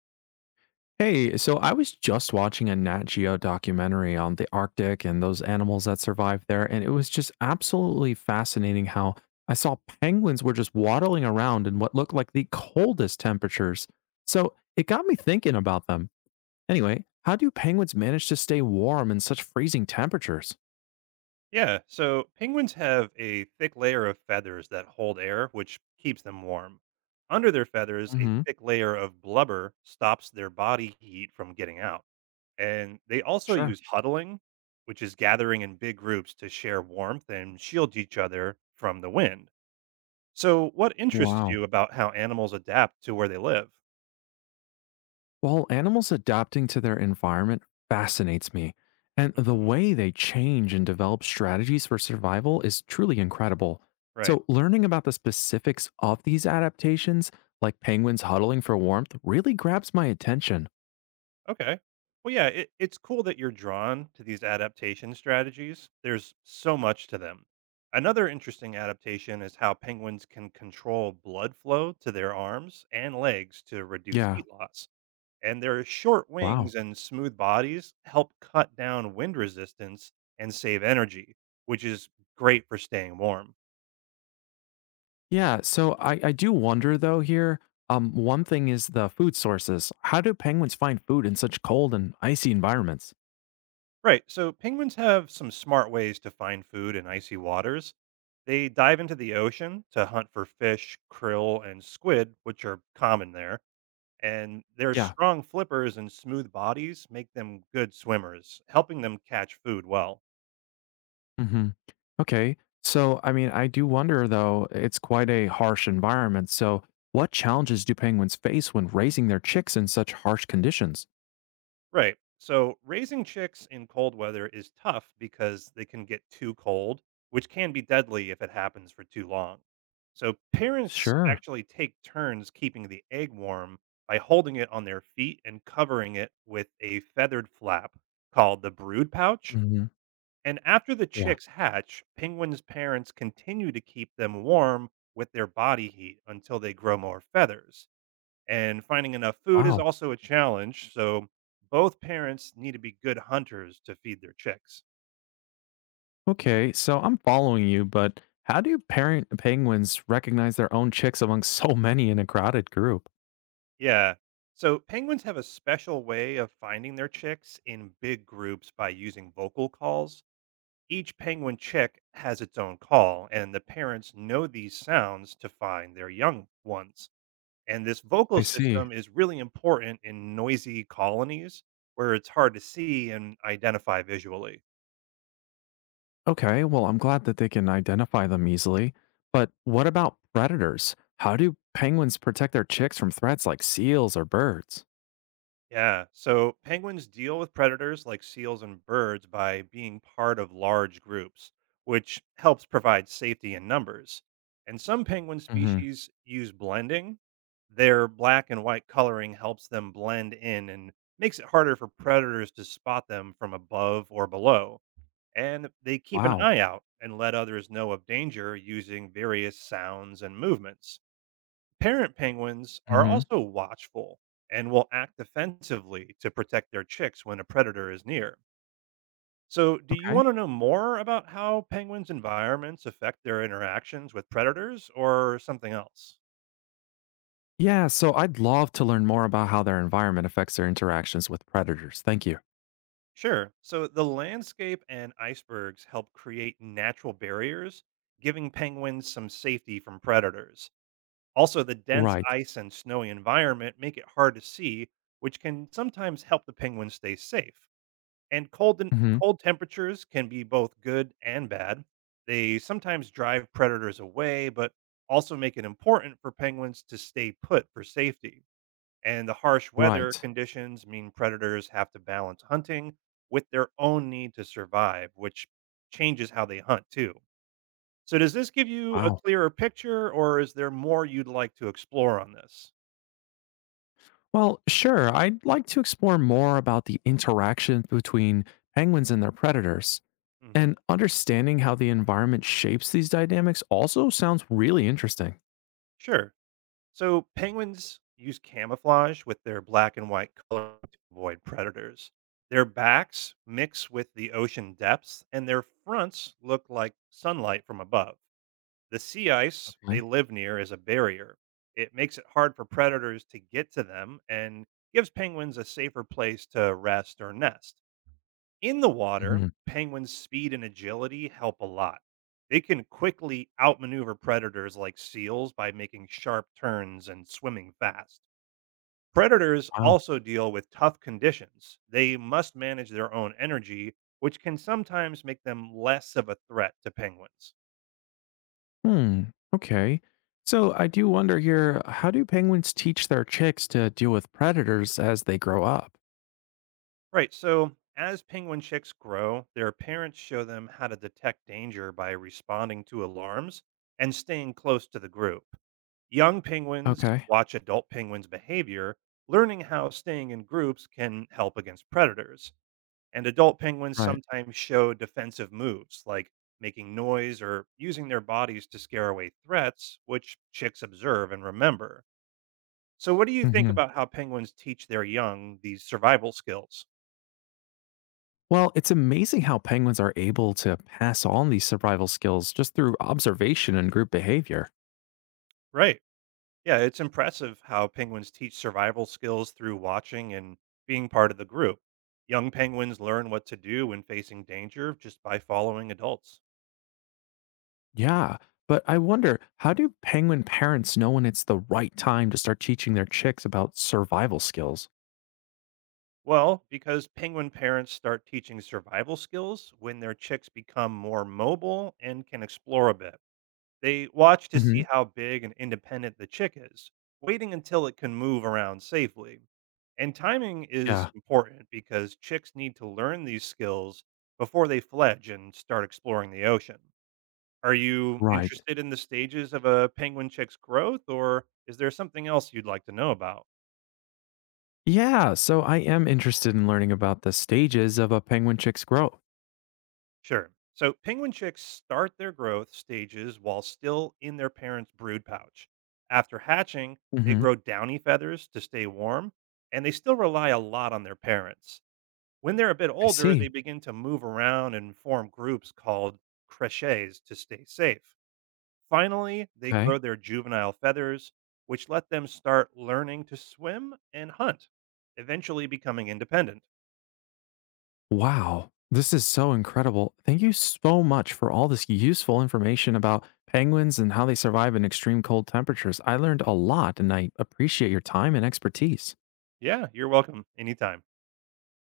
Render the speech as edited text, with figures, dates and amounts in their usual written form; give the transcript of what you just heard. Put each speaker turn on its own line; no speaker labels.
Hey, so I was just watching a Nat Geo documentary on the Arctic and those animals that survive there, and it was just absolutely fascinating how I saw penguins were just waddling around in what looked like the coldest temperatures. So it got me thinking about them. Anyway, how do penguins manage to stay warm in such freezing temperatures?
Yeah, so penguins have a thick layer of feathers that hold air, which keeps them warm. Under their feathers, a
hmm.
thick layer of blubber stops their body heat from getting out. And they also
Sure.
use huddling, which is gathering in big groups to share warmth and shield each other from the wind. So, what interests
Wow.
you about how animals adapt to where they live?
While animals adapting to their environment fascinates me, and the
hmm
way they change and develop strategies for survival is truly incredible.
Right.
So, learning about the specifics of these adaptations, like penguins huddling for warmth, really grabs my attention.
Okay. Well, yeah, it's cool that you're drawn to these adaptation strategies. There's so much to them. Another interesting adaptation is how penguins can control blood flow to their arms and legs to reduce
Yeah,
heat loss. And their short
wow.
wings and smooth bodies help cut down wind resistance and save energy, which is great for staying warm.
Yeah, so I do wonder though here. One thing is the food sources. How do penguins find food in such cold and icy environments?
Right. So penguins have some smart ways to find food in icy waters. They dive into the ocean to hunt for fish, krill, and squid, which are common there. And their
Yeah.
strong flippers and smooth bodies make them good swimmers, helping them catch food well.
hmm. Okay. So, I mean, I do wonder though, it's quite a harsh environment. So, what challenges do penguins face when raising their chicks in such harsh conditions?
Right. So raising chicks in cold weather is tough because they can get too cold, which can be deadly if it happens for too long. So parents
Sure.
actually take turns keeping the egg warm by holding it on their feet and covering it with a feathered flap called the brood pouch.
hmm.
And after the
Yeah.
chicks hatch, penguins' parents continue to keep them warm with their body heat until they grow more feathers and finding enough food is
Wow.
also a challenge. So both parents need to be good hunters to feed their chicks.
Okay. So, I'm following you, but how do parent penguins recognize their own chicks among so many in a crowded group?
Yeah. So penguins have a special way of finding their chicks in big groups by using vocal calls. Each penguin chick has its own call, and the parents know these sounds to find their young ones. And this vocal
I see.
system is really important in noisy colonies where it's hard to see and identify visually.
Okay. Well, I'm glad that they can identify them easily. But what about predators? How do penguins protect their chicks from threats like seals or birds?
Yeah. So penguins deal with predators like seals and birds by being part of large groups, which helps provide safety in numbers. And some penguin
hmm.
species use blending. Their black and white coloring helps them blend in and makes it harder for predators to spot them from above or below. And they keep an
Wow.
eye out and let others know of danger using various sounds and movements. Parent penguins are
Mhm.
also watchful and will act defensively to protect their chicks when a predator is near. So, do you
Okay.
want to know more about how penguins' environments affect their interactions with predators or something else?
Yeah, so I'd love to learn more about how their environment affects their interactions with predators. Thank you.
Sure. So, the landscape and icebergs help create natural barriers, giving penguins some safety from predators. Also, the dense
Right.
ice and snowy environment make it hard to see, which can sometimes help the penguins stay safe. And cold and
Mhm.
cold temperatures can be both good and bad. They sometimes drive predators away, but also make it important for penguins to stay put for safety. And the harsh weather
Right.
conditions mean predators have to balance hunting with their own need to survive, which changes how they hunt too. So, does this give you a
Wow.
clearer picture, or is there more you'd like to explore on this?
Well, sure. I'd like to explore more about the interaction between penguins and their predators.
hmm
And understanding how the environment shapes these dynamics also sounds really interesting.
Sure. So penguins use camouflage with their black and white color to avoid predators. Their backs mix with the ocean depths, and their fronts look like sunlight from above. The sea ice they
Okay.
live near is a barrier. It makes it hard for predators to get to them and gives penguins a safer place to rest or nest. In the water,
Mhm.
penguins' speed and agility help a lot. They can quickly outmaneuver predators like seals by making sharp turns and swimming fast. Predators
Wow.
also deal with tough conditions. They must manage their own energy, which can sometimes make them less of a threat to penguins.
Hmm. Okay. So I do wonder here, how do penguins teach their chicks to deal with predators as they grow up?
Right, so as penguin chicks grow, their parents show them how to detect danger by responding to alarms and staying close to the group. Young penguins
Okay.
watch adult penguins' behavior, learning how staying in groups can help against predators. And adult penguins
Right.
sometimes show defensive moves, like making noise or using their bodies to scare away threats, which chicks observe and remember. So, what do you think
Mhm.
about how penguins teach their young these survival skills?
Well, it's amazing how penguins are able to pass on these survival skills just through observation and group behavior.
Right. Yeah, it's impressive how penguins teach survival skills through watching and being part of the group. Young penguins learn what to do when facing danger just by following adults.
Yeah. But I wonder, how do penguin parents know when it's the right time to start teaching their chicks about survival skills?
Well, because penguin parents start teaching survival skills when their chicks become more mobile and can explore a bit. They watch to
hmm.
see how big and independent the chick is, waiting until it can move around safely. And timing is
Yeah.
important because chicks need to learn these skills before they fledge and start exploring the ocean. Are you
Right.
interested in the stages of a penguin chick's growth, or is there something else you'd like to know about?
Yeah. So I am interested in learning about the stages of a penguin chick's growth.
Sure. So penguin chicks start their growth stages while still in their parents' brood pouch. After hatching, they
hmm.
grow downy feathers to stay warm, and they still rely a lot on their parents. When they're a bit
I
older, they
see.
begin to move around and form groups called creches to stay safe. Finally, they grow
Okay.
their juvenile feathers, which let them start learning to swim and hunt, eventually becoming independent.
Wow, this is so incredible. Thank you so much for all this useful information about penguins and how they survive in extreme cold temperatures. I learned a lot and I appreciate your time and expertise.
Yeah, you're welcome anytime.